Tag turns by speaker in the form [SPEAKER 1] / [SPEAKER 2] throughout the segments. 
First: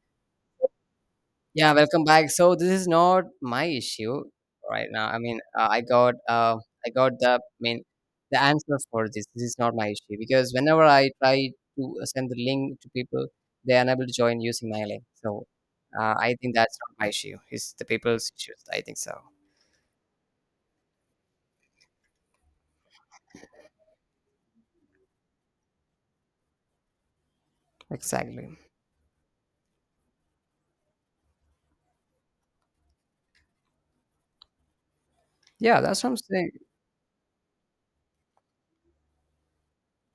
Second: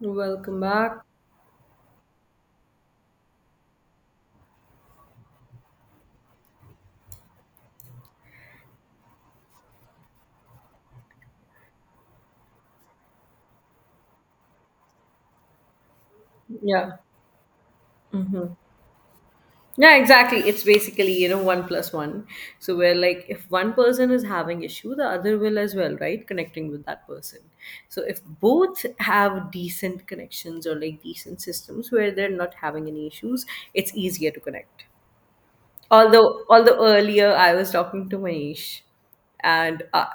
[SPEAKER 1] Welcome back.
[SPEAKER 2] Yeah, welcome back. So this is not my issue right now. I mean, I got the I mean the answer for this. This is not my issue because whenever I try to send the link to people, they are unable to join using my link. So I think that's
[SPEAKER 1] Yeah.
[SPEAKER 2] not my issue. It's the people's
[SPEAKER 1] Hmm.
[SPEAKER 2] issues. I think so.
[SPEAKER 1] Yeah, exactly. It's basically, one plus one. So where like if one person is having issue, the other will as well, right? Connecting with that person. So if
[SPEAKER 2] Exactly.
[SPEAKER 1] both have decent connections or like decent systems where they're not having any issues, it's easier to connect.
[SPEAKER 2] Yeah, that's what I'm
[SPEAKER 1] although
[SPEAKER 2] saying.
[SPEAKER 1] although earlier I was talking to Manish, and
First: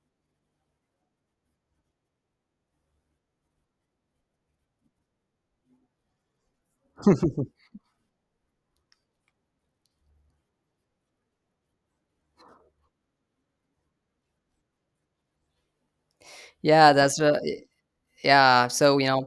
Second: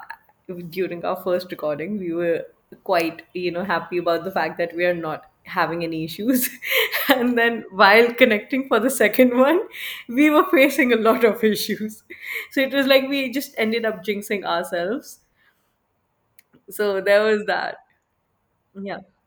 [SPEAKER 1] during our first recording, we were quite happy about the fact that we are not having any issues, and then while connecting for the second one, we were facing a lot of issues. So it was like we just ended up jinxing ourselves.
[SPEAKER 2] Yeah,
[SPEAKER 1] So
[SPEAKER 2] that's
[SPEAKER 1] there was
[SPEAKER 2] right.
[SPEAKER 1] that.
[SPEAKER 2] Yeah, so
[SPEAKER 1] Yeah.
[SPEAKER 2] you know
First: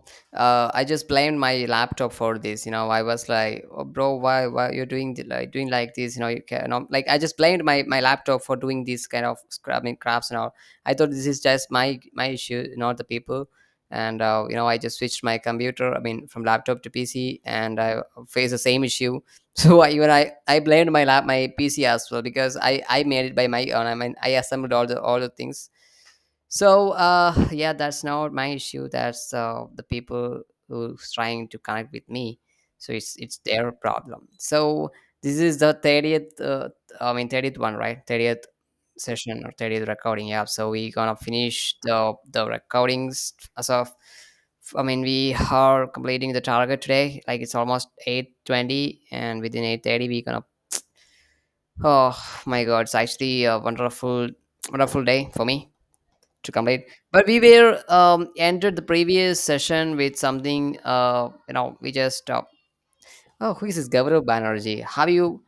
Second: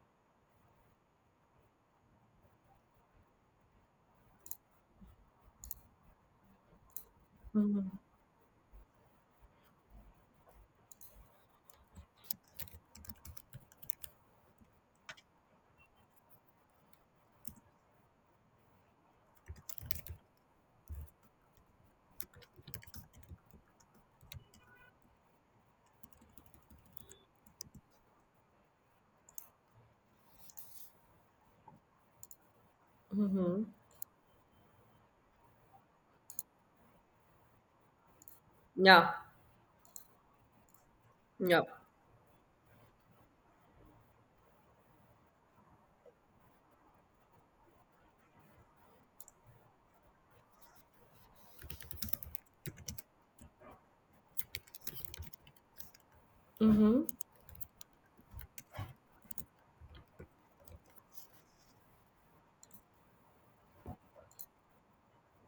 [SPEAKER 2] uh, I just blamed my laptop for this. I was like, oh, bro, why you're doing like doing like this. You can not like I just blamed my laptop for doing this kind of I mean, crafts and all. I thought this is just my issue, not the people. And I just switched my computer. I mean, from laptop to PC, and I face the same issue. So even i blamed my PC as well, because i made it by my own. I mean, I assembled all the things. So yeah, that's not my issue. That's the people who's trying to connect with me. So it's
[SPEAKER 1] Hmm.
[SPEAKER 2] their problem. So this is the 30th. I mean 30th one, right? 30th
[SPEAKER 1] Yeah.
[SPEAKER 2] session or 30th recording. Yeah. So we gonna
[SPEAKER 1] Yeah.
[SPEAKER 2] finish the recordings as of. I mean, we are completing the target today. Like, it's almost 8:20, and within 8:30, we gonna. Oh my God! It's actually a wonderful, wonderful day for me to complete, but we were entered the previous session with something. We just Oh, who is this Gaurav Banerjee? Have you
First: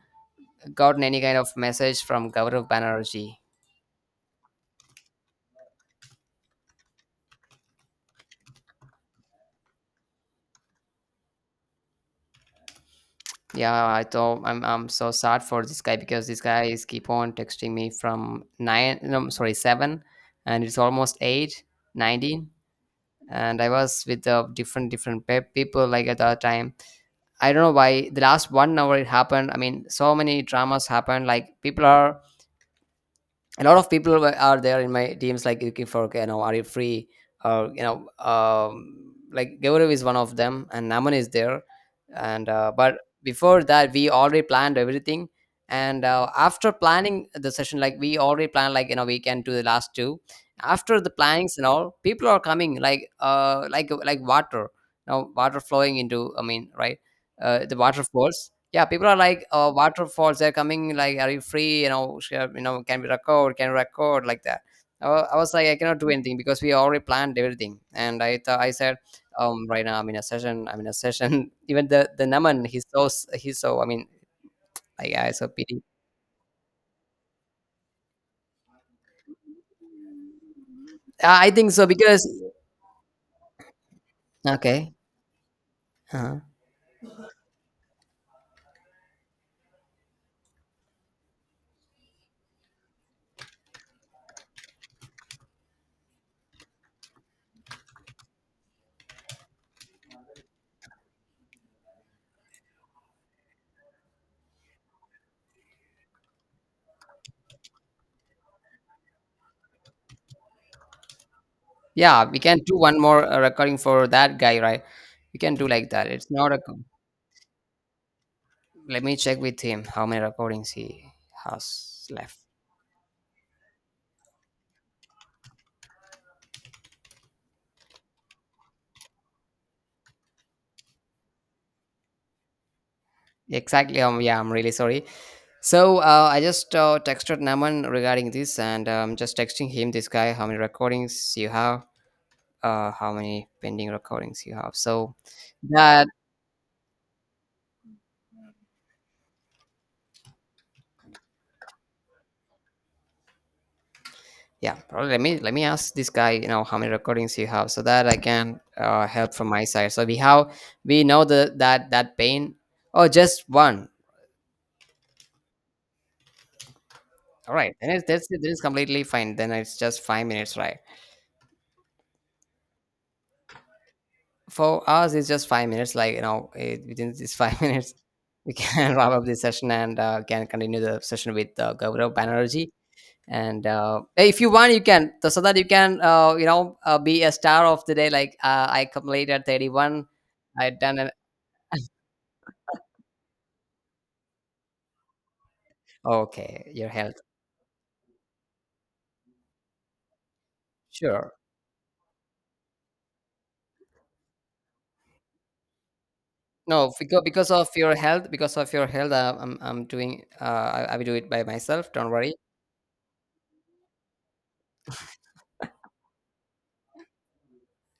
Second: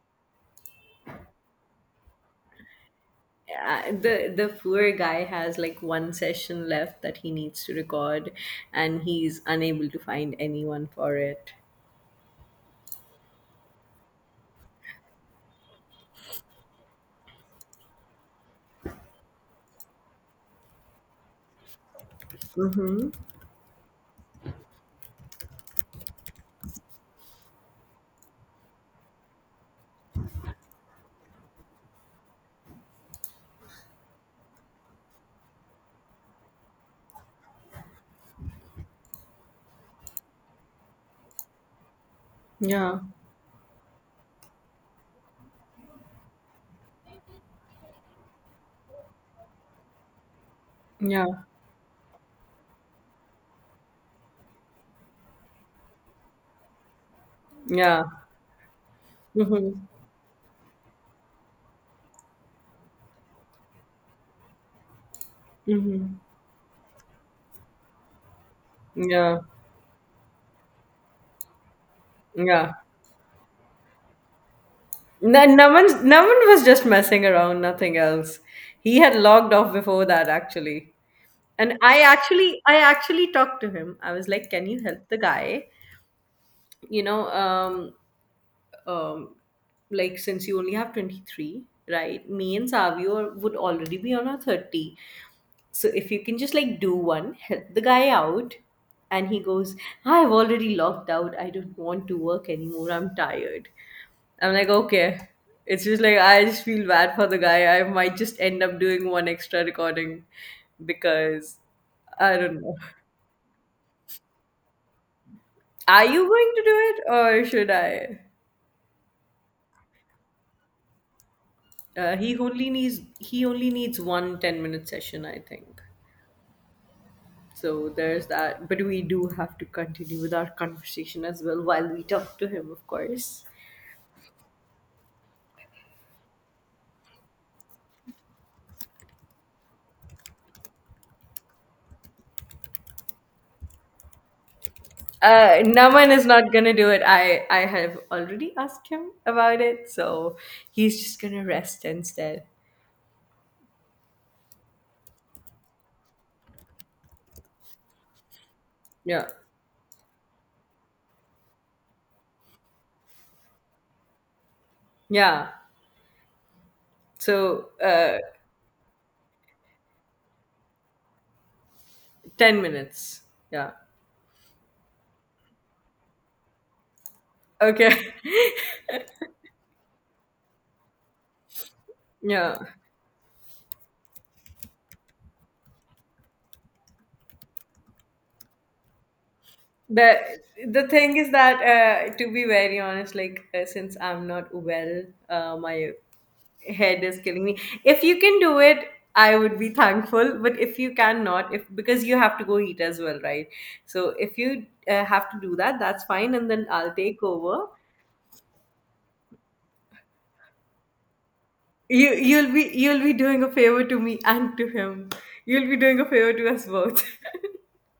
[SPEAKER 2] gotten any kind of message from Gaurav Banerjee?
[SPEAKER 1] The poor guy has like one session left that he needs to record, and he's unable to find anyone for it.
[SPEAKER 2] Yeah, I thought I'm so sad for this guy, because this guy is keep on texting me from nine, no sorry, seven, and it's almost 8:19. And I was with the different different people, like, at that time. I don't know why the last one hour it happened. I mean, so many dramas happened. Like, people are a lot of people are there in my teams, like, looking for, okay, you know, are you free? Or like, Gaurav is one of them, and Naman is there. And But
[SPEAKER 1] Yeah,
[SPEAKER 2] before that we already planned everything. And after planning the session, like, we already planned, like, we can do the last two. After the
[SPEAKER 1] yeah,
[SPEAKER 2] plannings and all, people are coming like like water. Now water flowing into, I mean, right. The water
[SPEAKER 1] yeah.
[SPEAKER 2] falls. Yeah, people are like, "Oh,
[SPEAKER 1] Mm-hmm.
[SPEAKER 2] waterfalls, they're coming, like, are you free? You know, can we record? Can we record?" Like that. I was like, I cannot do
[SPEAKER 1] Mm-hmm.
[SPEAKER 2] anything because we already planned everything. And I thought I said,
[SPEAKER 1] Yeah,
[SPEAKER 2] right now I'm in a session. I'm in a session. Even the Naman,
[SPEAKER 1] yeah.
[SPEAKER 2] he's so. I mean, I
[SPEAKER 1] No,
[SPEAKER 2] so
[SPEAKER 1] no
[SPEAKER 2] pity.
[SPEAKER 1] one, no one was just messing around, nothing else. He had logged off before that, actually.
[SPEAKER 2] I think
[SPEAKER 1] And
[SPEAKER 2] so because.
[SPEAKER 1] I actually talked to him. I was like, "Can you
[SPEAKER 2] Okay.
[SPEAKER 1] help the guy?
[SPEAKER 2] Uh-huh.
[SPEAKER 1] You know, um, um, like since you only have 23, right, me and savio would already be on our 30, so if you can just like do one, help the guy out." And he goes, "I've already logged out. I don't want to work anymore. I'm tired." I'm like, "Okay." It's just like I just feel bad for the guy. I might just end up doing one extra recording because
[SPEAKER 2] Yeah,
[SPEAKER 1] I
[SPEAKER 2] we can
[SPEAKER 1] don't know.
[SPEAKER 2] do one more recording for that guy, right? We can do like
[SPEAKER 1] Are
[SPEAKER 2] that.
[SPEAKER 1] you
[SPEAKER 2] It's not
[SPEAKER 1] going
[SPEAKER 2] a.
[SPEAKER 1] to do it, or should I?
[SPEAKER 2] Let me check with him how many recordings he has
[SPEAKER 1] Uh,
[SPEAKER 2] left.
[SPEAKER 1] he only needs he only needs 1 10-minute session, I think. So there's that. But we do have to continue with our conversation as well while we talk to him, of course.
[SPEAKER 2] Exactly. Yeah, I'm really sorry. So I just texted Naman regarding this, and just texting him, this guy, how many recordings you have, how many pending recordings you have. So that,
[SPEAKER 1] Naman is not gonna do it. I have already asked him about it, so he's just gonna rest instead.
[SPEAKER 2] yeah, probably, let me ask this guy, you know, how many recordings you have, so that I can
[SPEAKER 1] Yeah,
[SPEAKER 2] help from my side. So we know the that pain. Oh, just one.
[SPEAKER 1] yeah.
[SPEAKER 2] All
[SPEAKER 1] So
[SPEAKER 2] right, then it's that's it. Then it's completely fine. Then it's just 5 minutes, right?
[SPEAKER 1] 10 minutes. Yeah.
[SPEAKER 2] For us, it's just 5 minutes. Like, you know, within these five
[SPEAKER 1] Okay.
[SPEAKER 2] minutes, we can wrap up this session and can continue the session with Gaurav
[SPEAKER 1] Yeah.
[SPEAKER 2] Banerjee. And if you want, you can so that you can be a star of the day. Like I completed 31.
[SPEAKER 1] the
[SPEAKER 2] I
[SPEAKER 1] the
[SPEAKER 2] done an.
[SPEAKER 1] thing is that to be very honest, like, since I'm not well, my
[SPEAKER 2] Okay. Your
[SPEAKER 1] head
[SPEAKER 2] health,
[SPEAKER 1] is killing me. If you can do it, I would be thankful, but if you
[SPEAKER 2] sure.
[SPEAKER 1] cannot, if because you have to go eat as well, right? So if you have to do that, that's fine, and then
[SPEAKER 2] No,
[SPEAKER 1] I'll
[SPEAKER 2] because
[SPEAKER 1] take over.
[SPEAKER 2] of your health, because of your health, I'm doing. I will do it by myself. Don't
[SPEAKER 1] you
[SPEAKER 2] worry.
[SPEAKER 1] you'll be you'll be doing a favor to me and to him. You'll be doing a favor to us both.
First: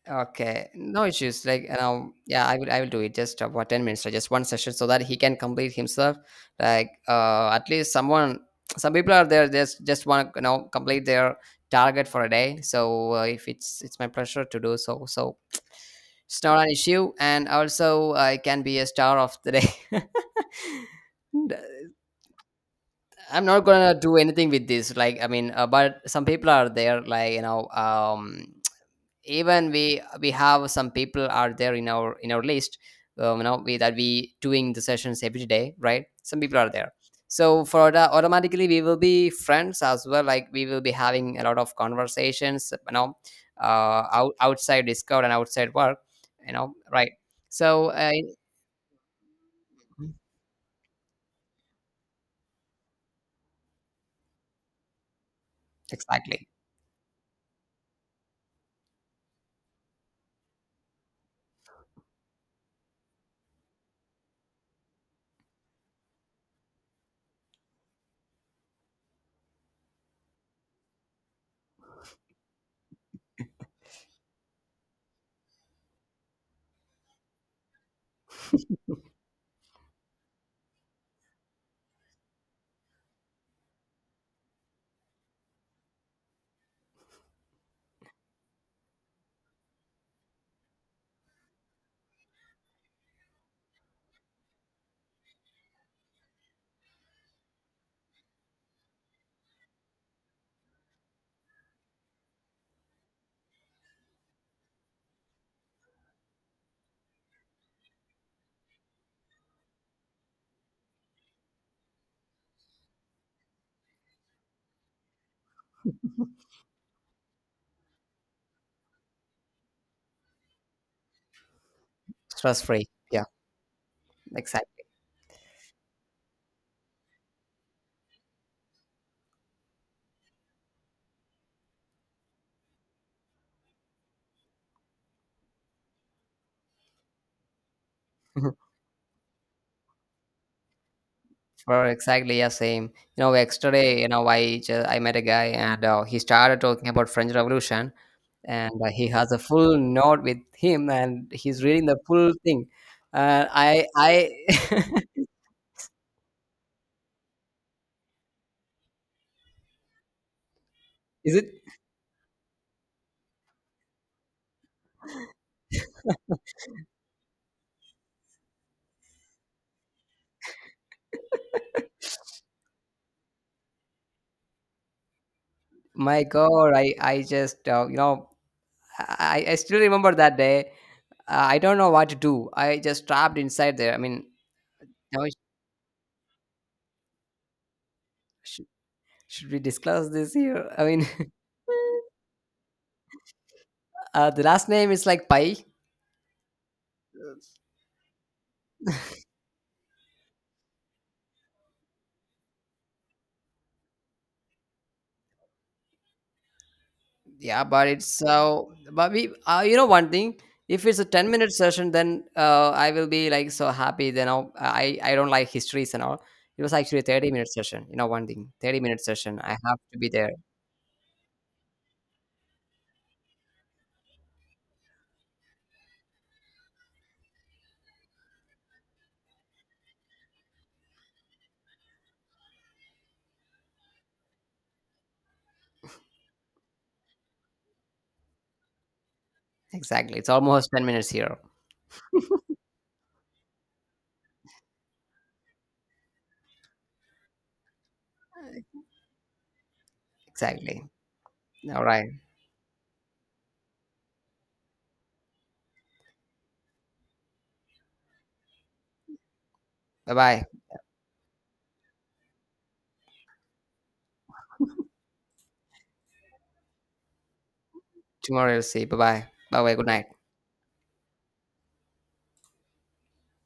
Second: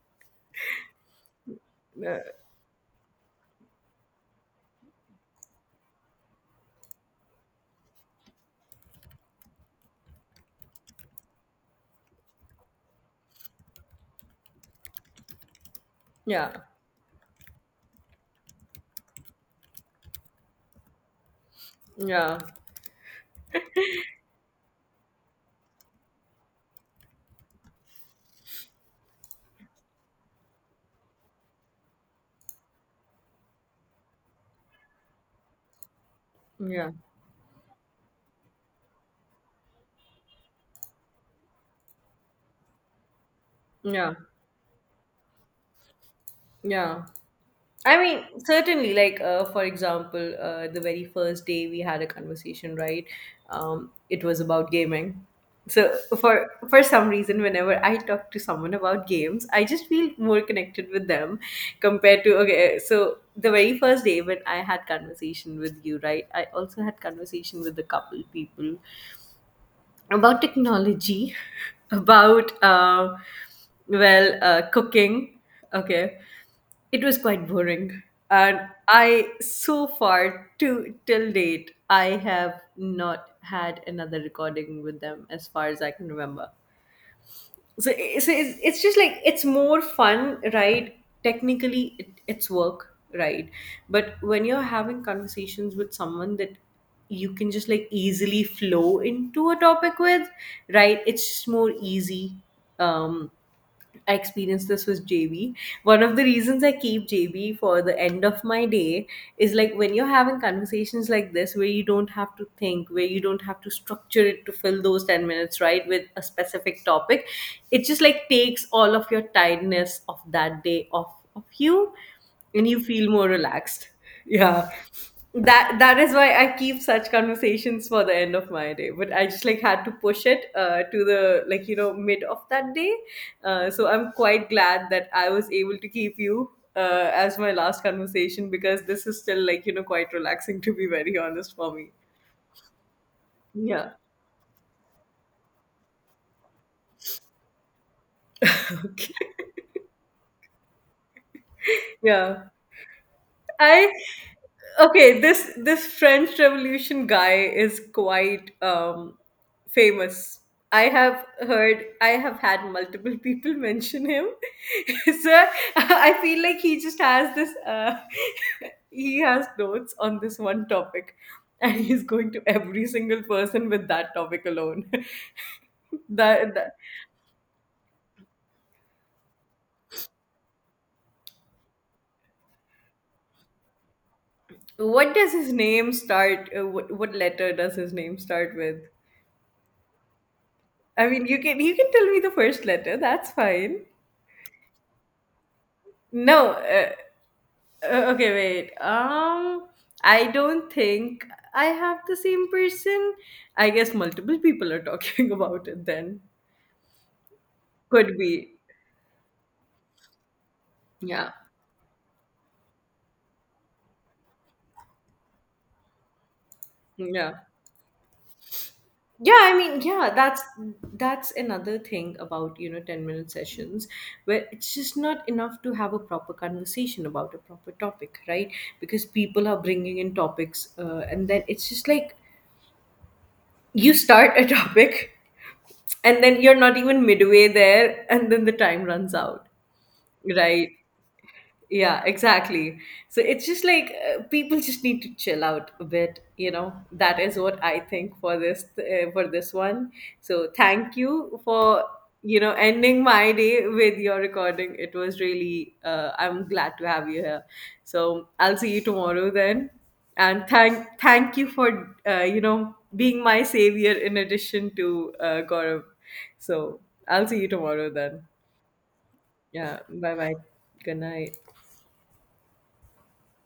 [SPEAKER 2] Okay, no issues. Like, you know,
[SPEAKER 1] Uh,
[SPEAKER 2] yeah, I will do it. Just about 10 minutes, or just one session, so that he can complete himself. Like, at least someone, some people are there. Just want to, you know, complete their target for a day. So, if it's my pleasure to do so. So, it's
[SPEAKER 1] yeah,
[SPEAKER 2] not an issue, and also I can be a star of the day. And,
[SPEAKER 1] yeah,
[SPEAKER 2] I'm not gonna do anything with this. Like, I mean, but some people are there. Like, even we have some people are there in our list. You know, that we doing the sessions every day, right? Some people are
[SPEAKER 1] yeah,
[SPEAKER 2] there. So for the automatically we will be friends as well, like, we will be having a lot of conversations, you know,
[SPEAKER 1] yeah,
[SPEAKER 2] outside Discord and outside work, you know,
[SPEAKER 1] yeah.
[SPEAKER 2] right? so
[SPEAKER 1] I
[SPEAKER 2] uh,
[SPEAKER 1] mean, certainly, like, for
[SPEAKER 2] Mhm.
[SPEAKER 1] example, the very first day we had a conversation, right? It was about gaming. So for
[SPEAKER 2] Exactly.
[SPEAKER 1] for some reason, whenever I talk to someone about games, I just feel more connected with them compared to okay. So the very first day when I had conversation with you, right? I also had conversation with a couple people about technology, about well, cooking. Okay, it was quite boring. And so far, to till date, I have not had another recording with them as far as I can remember. So, so it's just like it's more fun, right? Technically, it's work, right? But when you're having conversations with someone that you can just like easily flow into a topic with, right? It's just more easy. Um, I experienced this with JB. One of the reasons I keep JB for the end of my day is like when you're having conversations like this, where you don't have to think, where you don't have to structure it to fill those 10 minutes, right, with a specific topic, it just like takes all of your tiredness of that day off of you
[SPEAKER 2] stress
[SPEAKER 1] and you
[SPEAKER 2] free
[SPEAKER 1] feel
[SPEAKER 2] yeah.
[SPEAKER 1] more relaxed. Yeah,
[SPEAKER 2] Exactly.
[SPEAKER 1] that that is why I keep such conversations for the end of my day, but I just like had to push it to the, mid of that day. So I'm quite glad that I was able to keep you as my last conversation, because this is still quite relaxing, to be very honest, for
[SPEAKER 2] for
[SPEAKER 1] me.
[SPEAKER 2] Exactly, yeah, same.
[SPEAKER 1] Yeah.
[SPEAKER 2] Yesterday, I met a guy, and he started talking about French Revolution. And he
[SPEAKER 1] Okay.
[SPEAKER 2] has a full note with him, and he's reading the full
[SPEAKER 1] Yeah.
[SPEAKER 2] thing.
[SPEAKER 1] I.
[SPEAKER 2] I
[SPEAKER 1] Okay, this French Revolution guy is quite famous.
[SPEAKER 2] Is it?
[SPEAKER 1] I have had multiple people mention him. So I feel like he just has this he has notes on this one topic, and he's going to every single person with that topic alone.
[SPEAKER 2] My
[SPEAKER 1] That,
[SPEAKER 2] God,
[SPEAKER 1] that,
[SPEAKER 2] I just you know I still remember that day. I don't know what to do. I just trapped inside there, I mean.
[SPEAKER 1] what
[SPEAKER 2] Now,
[SPEAKER 1] does his name start, what letter does his name start
[SPEAKER 2] sh- sh-
[SPEAKER 1] with?
[SPEAKER 2] should we discuss this here, I mean?
[SPEAKER 1] I mean, you can, you can tell me the first letter. That's fine.
[SPEAKER 2] The last name is like Pai.
[SPEAKER 1] No. Okay, wait. I don't think I have the same person. I guess multiple people are talking about it, then.
[SPEAKER 2] Yeah, but it's
[SPEAKER 1] Could be.
[SPEAKER 2] so. But one thing. If it's a
[SPEAKER 1] Yeah.
[SPEAKER 2] ten-minute session, then I will be like so happy. Then I don't like histories and all. It was actually a
[SPEAKER 1] Yeah.
[SPEAKER 2] 30-minute session. You know, one thing, 30-minute
[SPEAKER 1] Yeah,
[SPEAKER 2] session. I
[SPEAKER 1] I
[SPEAKER 2] have
[SPEAKER 1] mean,
[SPEAKER 2] to be
[SPEAKER 1] yeah,
[SPEAKER 2] there.
[SPEAKER 1] that's another thing about, you know, 10-minute sessions, where it's just not enough to have a proper conversation about a proper topic, right? Because people are bringing in topics, and then it's just like you start a topic, and then you're not even midway there, and then the time runs out,
[SPEAKER 2] Exactly. It's almost
[SPEAKER 1] right?
[SPEAKER 2] 10 minutes here.
[SPEAKER 1] Yeah, exactly. So it's just like, people just need to chill out a bit, you know. That is what I think for this, for this one. So
[SPEAKER 2] Exactly.
[SPEAKER 1] thank you for
[SPEAKER 2] All right.
[SPEAKER 1] ending my day with your recording. It was really I'm glad to have you here. So I'll see you tomorrow then.
[SPEAKER 2] Bye bye.
[SPEAKER 1] And thank you for being my savior in addition to Gaurav. So I'll see you tomorrow then.
[SPEAKER 2] Tomorrow we'll see. Bye bye. Bye bye.
[SPEAKER 1] Yeah,
[SPEAKER 2] Good night.
[SPEAKER 1] bye bye. Good night.